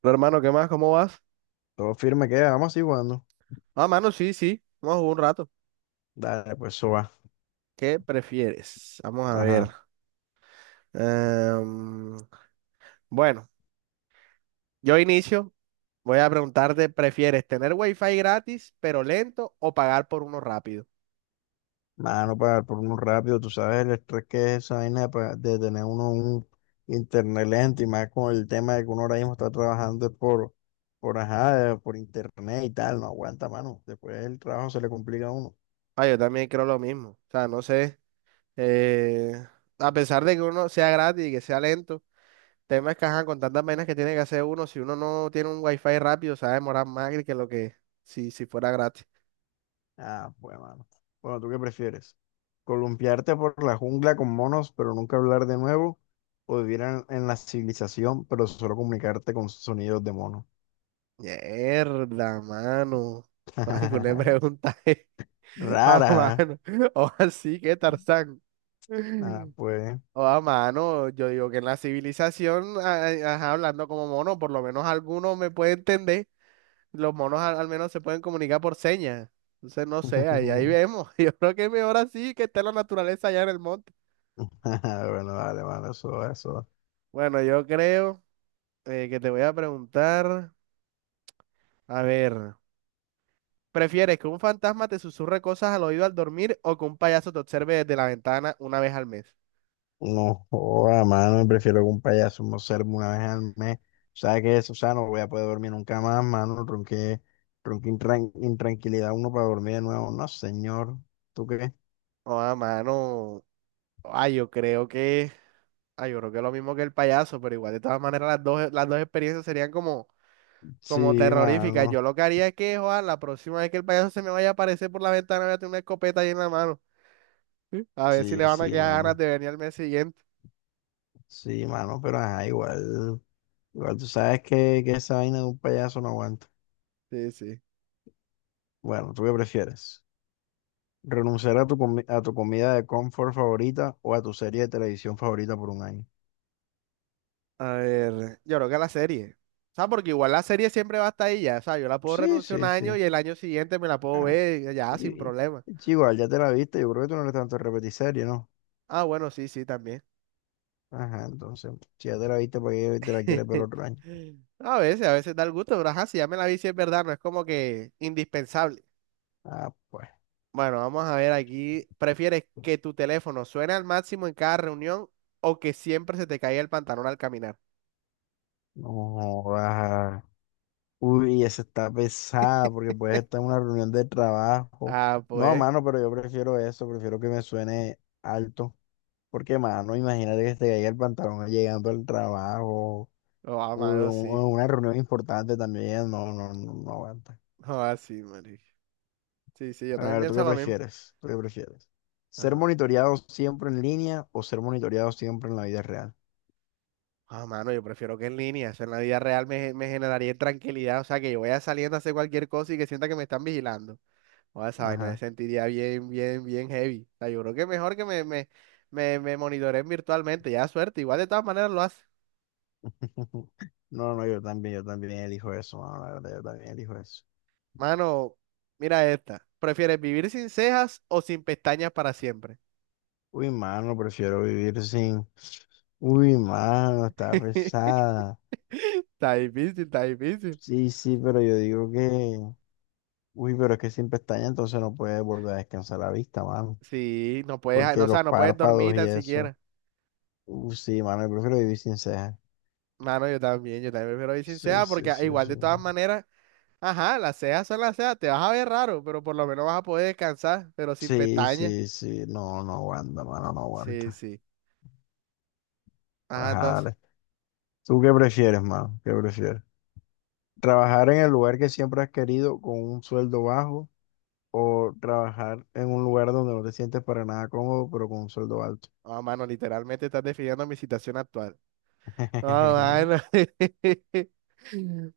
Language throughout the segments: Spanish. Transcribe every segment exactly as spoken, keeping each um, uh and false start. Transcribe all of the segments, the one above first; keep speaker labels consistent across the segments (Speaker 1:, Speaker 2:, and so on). Speaker 1: Pero, hermano, ¿qué más? ¿Cómo vas?
Speaker 2: Todo firme queda, vamos así jugando.
Speaker 1: Ah, mano, sí, sí. Vamos a jugar un rato.
Speaker 2: Dale, pues eso va.
Speaker 1: ¿Qué prefieres? Vamos a ver.
Speaker 2: Ajá.
Speaker 1: Em, bueno, yo inicio. Voy a preguntarte, ¿prefieres tener wifi gratis pero lento o pagar por uno rápido?
Speaker 2: Mano, para por uno rápido, tú sabes el estrés que es esa vaina de, pa- de tener uno un internet lento y más con el tema de que uno ahora mismo está trabajando es por, por, ajá, eh, por internet y tal, no aguanta, mano. Después el trabajo se le complica a uno.
Speaker 1: Ah, yo también creo lo mismo. O sea, no sé. eh, a pesar de que uno sea gratis y que sea lento, temas que ajá, con tantas vainas que tiene que hacer uno, si uno no tiene un wifi rápido, se va a demorar más que lo que si, si fuera gratis.
Speaker 2: Ah, pues, mano. Bueno, ¿tú qué prefieres? ¿Columpiarte por la jungla con monos, pero nunca hablar de nuevo? ¿O vivir en, en la civilización, pero solo comunicarte con sonidos de mono?
Speaker 1: Mierda, mano. Algo le preguntaje. Ah,
Speaker 2: Rara.
Speaker 1: mano. O así que Tarzán.
Speaker 2: Ah, pues.
Speaker 1: O a mano. Yo digo que en la civilización, a- a- ajá, hablando como mono, por lo menos alguno me puede entender. Los monos al, al menos se pueden comunicar por señas. Entonces, no sé, ahí, ahí vemos. Yo creo que es mejor así que esté la naturaleza allá en el monte.
Speaker 2: Ah, bueno, vale, mano, eso, eso.
Speaker 1: Bueno, yo creo eh, que te voy a preguntar. A ver. ¿Prefieres que un fantasma te susurre cosas al oído al dormir o que un payaso te observe desde la ventana una vez al mes?
Speaker 2: No joda, mano, prefiero que un payaso me observe una vez al mes. ¿Sabes qué es? O sea, no voy a poder dormir nunca más, mano. Ronqué, ronqué intran- intranquilidad uno para dormir de nuevo. No, señor. ¿Tú qué?
Speaker 1: Oh, ah, mano. Ay, yo creo que. Ay, yo creo que es lo mismo que el payaso, pero igual de todas maneras las dos, las dos experiencias serían como, como
Speaker 2: Sí,
Speaker 1: terroríficas. Yo
Speaker 2: mano.
Speaker 1: lo que haría es que, joder, la próxima vez que el payaso se me vaya a aparecer por la ventana, voy a tener una escopeta ahí en la mano. ¿Sí? A ver si le
Speaker 2: Sí,
Speaker 1: van a
Speaker 2: sí,
Speaker 1: quedar ganas
Speaker 2: mano.
Speaker 1: de venir al mes siguiente.
Speaker 2: Sí, mano, pero ajá, igual. Igual tú sabes que, que esa vaina de un payaso no aguanta.
Speaker 1: Sí, sí.
Speaker 2: Bueno, ¿tú qué prefieres? Renunciar a tu, comi- a tu comida de confort favorita o a tu serie de televisión favorita por un año.
Speaker 1: A ver, yo creo que la serie. O sea, porque igual la serie siempre va hasta estar ahí ya. O sea, yo la puedo
Speaker 2: Sí,
Speaker 1: renunciar un
Speaker 2: sí,
Speaker 1: año
Speaker 2: sí.
Speaker 1: y el año siguiente me la puedo
Speaker 2: Ah,
Speaker 1: ver ya
Speaker 2: y,
Speaker 1: sin
Speaker 2: y-
Speaker 1: problema.
Speaker 2: y chico, ya te la viste, yo creo que tú no eres tanto de repetir serie, ¿no?
Speaker 1: Ah, bueno, sí, sí, también.
Speaker 2: Ajá, entonces, si ya te la viste, ¿para qué te la quieres ver otro año?
Speaker 1: A veces, a veces da el gusto, pero ajá, si ya me la vi, si es verdad, no es como que indispensable.
Speaker 2: Ah, pues,
Speaker 1: Bueno, vamos a ver aquí. ¿Prefieres que tu teléfono suene al máximo en cada reunión o que siempre se te caiga el pantalón al caminar?
Speaker 2: no jodas. Uy, esa está pesada porque puedes estar en una reunión de trabajo.
Speaker 1: Ah,
Speaker 2: No,
Speaker 1: pues.
Speaker 2: mano, pero yo prefiero eso, prefiero que me suene alto. Porque, mano, imagínate que te caiga el pantalón llegando al trabajo.
Speaker 1: Oh, ah,
Speaker 2: Un
Speaker 1: mano, sí.
Speaker 2: una reunión importante también, no, no, no, no aguanta.
Speaker 1: Oh, ah, sí, marica. Sí, sí, yo
Speaker 2: Pero a
Speaker 1: también
Speaker 2: ver, ¿tú
Speaker 1: pienso
Speaker 2: qué
Speaker 1: lo mismo.
Speaker 2: prefieres? ¿Tú qué prefieres? ¿Ser
Speaker 1: Ajá.
Speaker 2: monitoreado siempre en línea o ser monitoreado siempre en la vida real?
Speaker 1: Ah, mano, yo prefiero que en línea. Eso en la vida real me, me generaría tranquilidad. O sea, que yo vaya saliendo a hacer cualquier cosa y que sienta que me están vigilando. O esa vaina me
Speaker 2: Ajá.
Speaker 1: sentiría bien, bien, bien heavy. O sea, yo creo que mejor que me, me, me, me monitoreen virtualmente. Ya suerte, igual de todas maneras lo hace.
Speaker 2: No, no, yo también, yo también elijo eso, mano, la verdad, yo también elijo eso.
Speaker 1: Mano, mira esta. ¿Prefieres vivir sin cejas o sin pestañas para siempre?
Speaker 2: Uy, mano, prefiero vivir sin. Uy, mano, está pesada.
Speaker 1: Está difícil, está difícil.
Speaker 2: Sí, sí, pero yo digo que. Uy, pero es que sin pestaña entonces no puedes volver a descansar la vista, mano.
Speaker 1: Sí, no puedes, no,
Speaker 2: Porque
Speaker 1: o sea,
Speaker 2: los
Speaker 1: no puedes dormir
Speaker 2: párpados y
Speaker 1: tan
Speaker 2: eso.
Speaker 1: siquiera.
Speaker 2: Uh, sí, mano, yo prefiero vivir sin cejas.
Speaker 1: Mano, yo también, yo también prefiero ir sin
Speaker 2: Sí,
Speaker 1: cejas porque
Speaker 2: sí,
Speaker 1: ah,
Speaker 2: sí,
Speaker 1: igual
Speaker 2: sí.
Speaker 1: de todas maneras. Ajá, las cejas son las cejas, te vas a ver raro, pero por lo menos vas a poder descansar, pero sin
Speaker 2: Sí,
Speaker 1: pestañas.
Speaker 2: sí, sí. No, no aguanta, mano, no
Speaker 1: Sí,
Speaker 2: aguanta.
Speaker 1: sí. Ajá, entonces,
Speaker 2: Ajá, ¿tú qué prefieres, mano? ¿Qué prefieres? ¿Trabajar en el lugar que siempre has querido con un sueldo bajo o trabajar en un lugar donde no te sientes para nada cómodo, pero con un sueldo alto?
Speaker 1: ah, mano, literalmente estás definiendo mi situación actual. No, mano.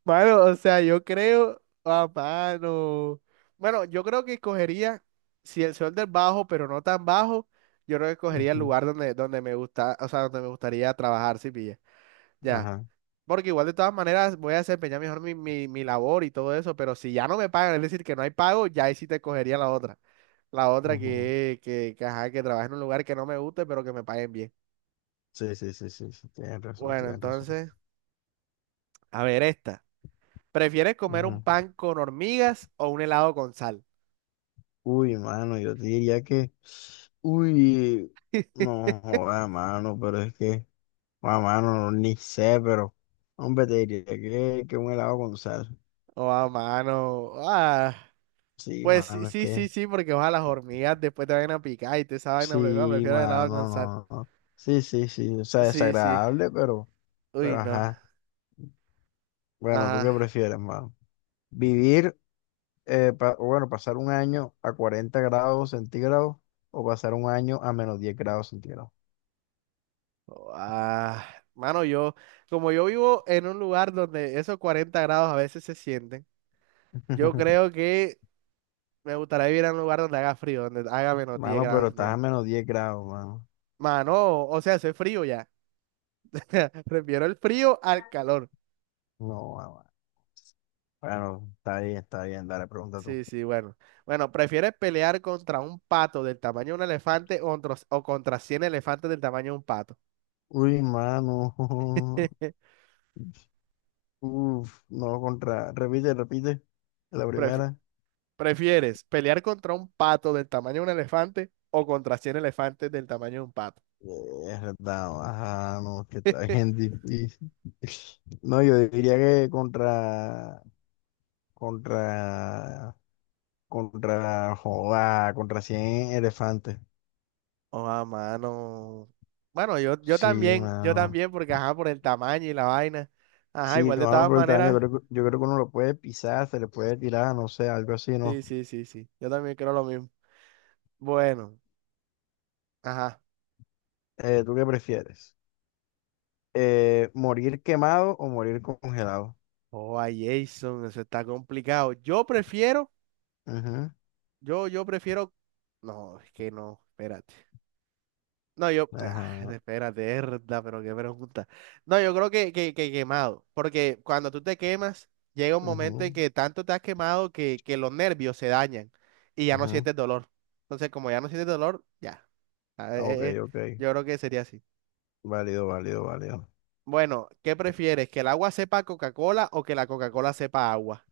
Speaker 1: Mano, o sea, yo creo, ah, mano. Bueno, yo creo que escogería, si el sol del bajo, pero no tan bajo, yo creo que escogería el
Speaker 2: Ujú,
Speaker 1: lugar donde, donde me gusta, o sea, donde me gustaría trabajar, si pilla. Ya.
Speaker 2: ajá.
Speaker 1: Porque igual de todas maneras voy a desempeñar mejor mi, mi, mi labor y todo eso, pero si ya no me pagan, es decir, que no hay pago, ya ahí sí te cogería la otra. La otra
Speaker 2: Ujú.
Speaker 1: que, que, que, ajá, que trabaje en un lugar que no me guste, pero que me paguen bien.
Speaker 2: Sí, sí, sí, sí, sí. Tienes razón,
Speaker 1: Bueno,
Speaker 2: tienes razón.
Speaker 1: entonces, a ver esta. ¿Prefieres comer un
Speaker 2: Ujú.
Speaker 1: pan con hormigas o un helado con sal?
Speaker 2: Uy, mano, yo te diría que, uy, no joda, mano, pero es que, ah, mano, ni sé, pero, hombre, te diría que, que un helado con sal.
Speaker 1: Oh, a mano. Ah,
Speaker 2: Sí,
Speaker 1: pues sí,
Speaker 2: mano, es
Speaker 1: sí, sí,
Speaker 2: que,
Speaker 1: sí, porque ojalá las hormigas después te vayan a picar y te esa vaina, prefiero,
Speaker 2: sí,
Speaker 1: prefiero el helado con
Speaker 2: mano,
Speaker 1: sal.
Speaker 2: no, no. Sí, sí, sí, o sea,
Speaker 1: Sí, sí.
Speaker 2: desagradable, pero,
Speaker 1: Uy,
Speaker 2: pero
Speaker 1: no.
Speaker 2: ajá. Bueno, ¿tú qué
Speaker 1: Ajá,
Speaker 2: prefieres, mano? ¿Vivir, eh, pa- o bueno, pasar un año a cuarenta grados centígrados o pasar un año a menos diez grados centígrados?
Speaker 1: Ah, mano, yo, como yo vivo en un lugar donde esos cuarenta grados a veces se sienten, yo creo que me gustaría vivir en un lugar donde haga frío, donde haga menos diez
Speaker 2: Mano,
Speaker 1: grados
Speaker 2: pero estás a
Speaker 1: centígrados.
Speaker 2: menos diez grados, mano.
Speaker 1: Mano, o sea, hace frío ya. Prefiero el frío al calor.
Speaker 2: No, mamá. Bueno, está bien, está bien, dale, pregunta tú.
Speaker 1: Sí, sí, bueno. Bueno, ¿prefieres pelear contra un pato del tamaño de un elefante o contra, o contra cien elefantes del tamaño de un pato?
Speaker 2: Uy, mano. Uf, no, contra. Repite, repite. La
Speaker 1: Prefi-
Speaker 2: primera.
Speaker 1: ¿Prefieres pelear contra un pato del tamaño de un elefante o contra cien elefantes del tamaño de un pato?
Speaker 2: Es verdad, ajá, no, es que está bien difícil. No, yo diría que contra, contra, contra, joda, contra cien elefantes.
Speaker 1: Oh, a mano. Bueno, yo, yo
Speaker 2: Sí,
Speaker 1: también, yo
Speaker 2: mano.
Speaker 1: también, porque ajá, por el tamaño y la vaina. Ajá,
Speaker 2: Sí,
Speaker 1: igual de
Speaker 2: mano,
Speaker 1: todas
Speaker 2: por el tamaño,
Speaker 1: maneras.
Speaker 2: creo que- yo creo que uno lo puede pisar, se le puede tirar, no sé, algo así, ¿no?
Speaker 1: Sí, sí, sí, sí. Yo también creo lo mismo. Bueno, ajá.
Speaker 2: Eh, ¿tú qué prefieres? Eh, morir quemado o morir congelado.
Speaker 1: Oh, a Jason, eso está complicado. Yo prefiero,
Speaker 2: Ujú,
Speaker 1: yo, yo prefiero. No, es que no, espérate. No, yo, ah,
Speaker 2: ajá.
Speaker 1: espérate, herda, pero qué pregunta. No, yo creo que, que, que quemado, porque cuando tú te quemas, llega un momento en
Speaker 2: Ujú,
Speaker 1: que tanto te has quemado que, que los nervios se dañan y ya no
Speaker 2: ujú.
Speaker 1: sientes dolor. Entonces, como ya no sientes dolor, ya. Ah, eh,
Speaker 2: Ah, ok,
Speaker 1: eh, eh,
Speaker 2: ok.
Speaker 1: yo creo que sería así.
Speaker 2: Válido, válido, válido.
Speaker 1: Bueno, ¿qué prefieres? ¿Que el agua sepa Coca-Cola o que la Coca-Cola sepa agua?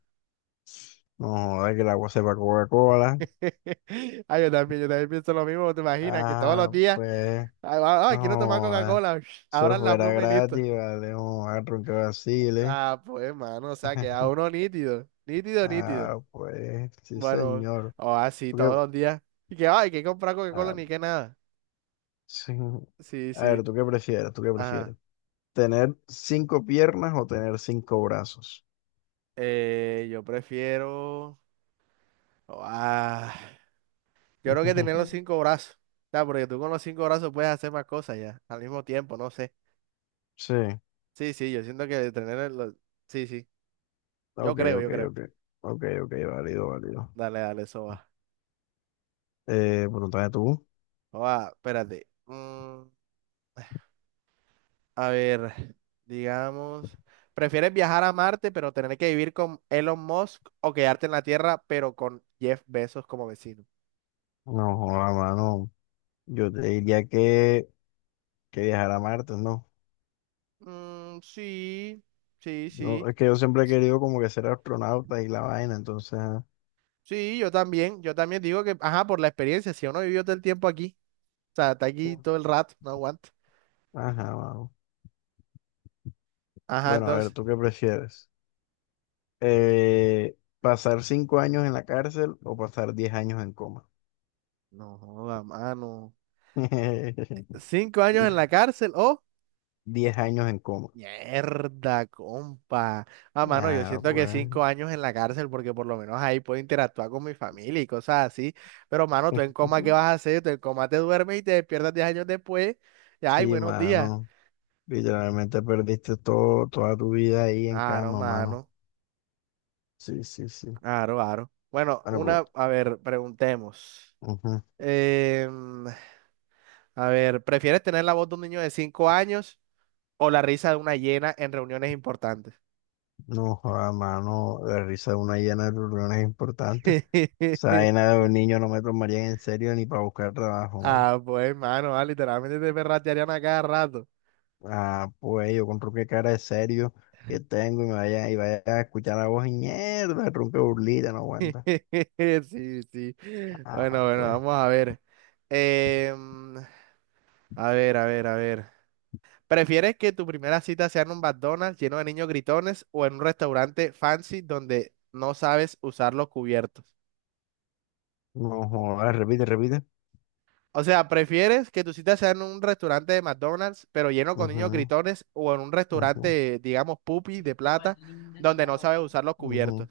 Speaker 2: No joda que el agua sepa Coca-Cola.
Speaker 1: Ah, yo también, yo también pienso lo mismo, ¿te imaginas? Que todos los
Speaker 2: Ah,
Speaker 1: días,
Speaker 2: pues.
Speaker 1: ah, ah,
Speaker 2: No
Speaker 1: ah, quiero tomar
Speaker 2: joda.
Speaker 1: Coca-Cola,
Speaker 2: Eso
Speaker 1: ahora la
Speaker 2: fuera
Speaker 1: pluma y listo.
Speaker 2: gratis, vale. No a que vacile.
Speaker 1: Ah, pues, mano, o sea, queda uno nítido, nítido, nítido.
Speaker 2: Ah, pues. Sí,
Speaker 1: Bueno,
Speaker 2: señor.
Speaker 1: o así
Speaker 2: ¿Tú qué?
Speaker 1: todos los días. Y que, ay, que comprar Coca-Cola
Speaker 2: Ah,
Speaker 1: ni que nada.
Speaker 2: sí.
Speaker 1: Sí,
Speaker 2: A
Speaker 1: sí.
Speaker 2: ver, ¿tú qué prefieres? ¿Tú qué
Speaker 1: Ajá.
Speaker 2: prefieres? ¿Tener cinco piernas o tener cinco brazos?
Speaker 1: Eh, yo prefiero. oh, ah, yo creo que tener los cinco brazos. O sea, porque tú con los cinco brazos puedes hacer más cosas ya, al mismo tiempo, no sé.
Speaker 2: Sí.
Speaker 1: Sí, sí, yo siento que tener el- los... Sí, sí. Yo
Speaker 2: Ok,
Speaker 1: creo, yo
Speaker 2: ok,
Speaker 1: creo.
Speaker 2: ok. Ok, ok, válido, válido.
Speaker 1: Dale, dale, eso va.
Speaker 2: Eh, bueno, entonces tú.
Speaker 1: Oh, ah, espérate. Mm. A ver, digamos, ¿prefieres viajar a Marte pero tener que vivir con Elon Musk o quedarte en la Tierra pero con Jeff Bezos como vecino?
Speaker 2: No, joda, mano. Yo te diría que, que viajar a Marte, ¿no?
Speaker 1: Mm, sí, sí,
Speaker 2: No,
Speaker 1: sí.
Speaker 2: es que yo siempre he querido como que ser astronauta y la vaina, entonces.
Speaker 1: Sí, yo también, yo también digo que, ajá, por la experiencia, si uno vivió todo el tiempo aquí, o sea, está aquí
Speaker 2: Ujú.
Speaker 1: todo el rato, no aguanta.
Speaker 2: Ajá, mano.
Speaker 1: Ajá,
Speaker 2: Bueno, a ver,
Speaker 1: entonces,
Speaker 2: ¿tú qué prefieres? Eh, ¿pasar cinco años en la cárcel o pasar diez años en coma?
Speaker 1: no joda, mano. Cinco años en la cárcel o
Speaker 2: Diez años en coma.
Speaker 1: Mierda, compa. Ah, mano, yo
Speaker 2: Ah,
Speaker 1: siento que
Speaker 2: pues.
Speaker 1: cinco años en la cárcel, porque por lo menos ahí puedo interactuar con mi familia y cosas así. Pero, mano, tú en coma, ¿qué vas a hacer? Tú en coma te duermes y te despiertas diez años después. Y, ay,
Speaker 2: Sí,
Speaker 1: buenos días.
Speaker 2: mano. Literalmente perdiste todo, toda tu vida ahí en
Speaker 1: Aro,
Speaker 2: cama, mano.
Speaker 1: mano.
Speaker 2: Sí, sí, sí.
Speaker 1: Aro, aro. Bueno,
Speaker 2: Bueno,
Speaker 1: una,
Speaker 2: pregunta.
Speaker 1: a ver, preguntemos.
Speaker 2: Ujú.
Speaker 1: Em, a ver, ¿prefieres tener la voz de un niño de cinco años o la risa de una hiena en reuniones importantes?
Speaker 2: No, joda, mano, la risa una llena de reuniones importantes. Esa vaina de un niño no me tomaría en serio ni para buscar trabajo, mano.
Speaker 1: Ah, pues, mano, ah, literalmente te perratearían a cada rato.
Speaker 2: Ah, pues yo con qué cara de serio que tengo y me vaya, y vaya a escuchar la voz y mierda, tronco de burlita, no aguanta.
Speaker 1: Sí, sí.
Speaker 2: Ah,
Speaker 1: Bueno, bueno,
Speaker 2: pues,
Speaker 1: vamos a ver. Em, a ver, a ver, a ver. ¿Prefieres que tu primera cita sea en un McDonald's lleno de niños gritones o en un restaurante fancy donde no sabes usar los cubiertos?
Speaker 2: no jodas, repite, repite.
Speaker 1: O sea, ¿prefieres que tu cita sea en un restaurante de McDonald's pero lleno con
Speaker 2: Ujú,
Speaker 1: niños gritones o en un
Speaker 2: ujú,
Speaker 1: restaurante, digamos, pupi de plata donde no sabes usar los
Speaker 2: ujú.
Speaker 1: cubiertos?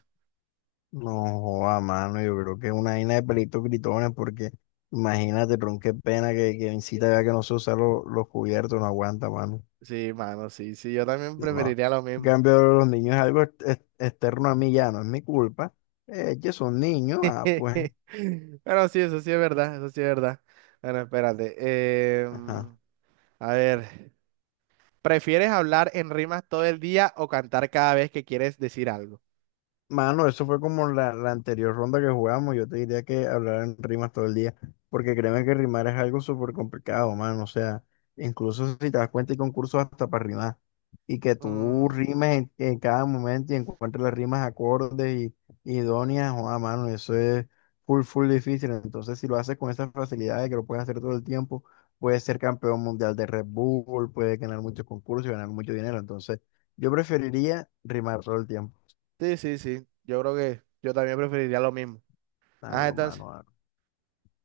Speaker 2: No, joda mano, yo creo que es una vaina de pelitos gritones, porque imagínate, tron, qué pena que, que incita ya que no se usan los, los cubiertos, no aguanta, mano.
Speaker 1: Sí, mano, sí, sí, yo también
Speaker 2: No.
Speaker 1: preferiría lo
Speaker 2: En
Speaker 1: mismo.
Speaker 2: cambio, los niños es algo ex- ex- externo a mí ya, no es mi culpa. Eh, que son niños, ah, pues.
Speaker 1: Bueno, sí, eso sí es verdad, eso sí es verdad. Bueno, espérate.
Speaker 2: Ajá.
Speaker 1: Em, a ver, ¿prefieres hablar en rimas todo el día o cantar cada vez que quieres decir algo?
Speaker 2: Mano, eso fue como la, la anterior ronda que jugamos. Yo te diría que hablar en rimas todo el día, porque créeme que rimar es algo súper complicado, mano. O sea, incluso si te das cuenta, hay concursos hasta para rimar. Y que tú
Speaker 1: Mm,
Speaker 2: rimes en, en cada momento y encuentres las rimas acordes y, y idóneas, o a mano, eso es full, full difícil. Entonces, si lo haces con esa facilidad de que lo puedes hacer todo el tiempo, puedes ser campeón mundial de Red Bull, puedes ganar muchos concursos y ganar mucho dinero. Entonces, yo preferiría rimar todo el tiempo.
Speaker 1: sí, sí, sí. Yo creo que yo también preferiría lo mismo.
Speaker 2: A
Speaker 1: Ah,
Speaker 2: lo
Speaker 1: entonces.
Speaker 2: mano, a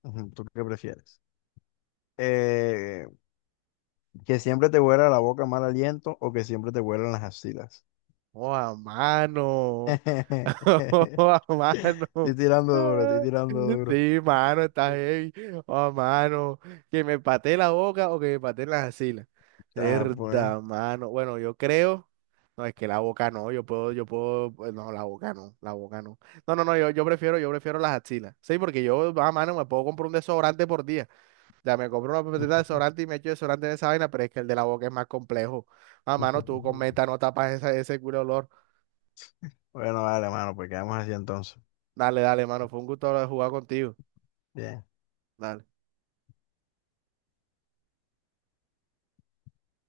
Speaker 2: ujú, ¿tú qué prefieres? Eh, que siempre te huela la boca mal aliento o que siempre te huelan las axilas.
Speaker 1: ¡Oh, a mano!
Speaker 2: Estoy
Speaker 1: ¡Oh, a mano!
Speaker 2: tirando duro, estoy tirando duro.
Speaker 1: Sí, mano, está heavy. ¡Oh, mano! Que me patee la boca o que me patee las axilas.
Speaker 2: Ah, pues.
Speaker 1: Verdad, mano. Bueno, yo creo. No, es que la boca no, yo puedo, yo puedo, pues, no, la boca no, la boca no. No, no, no, yo, yo prefiero, yo prefiero las axilas. Sí, porque yo, a mano, me puedo comprar un desodorante por día. Ya me compro una pepetita de desodorante y me echo desodorante en esa vaina, pero es que el de la boca es más complejo. A mano, tú con meta no tapas esa- ese culo de olor.
Speaker 2: Bueno, vale, mano, pues quedamos así entonces.
Speaker 1: Dale, dale, mano, fue un gusto jugar contigo.
Speaker 2: Bien.
Speaker 1: Dale.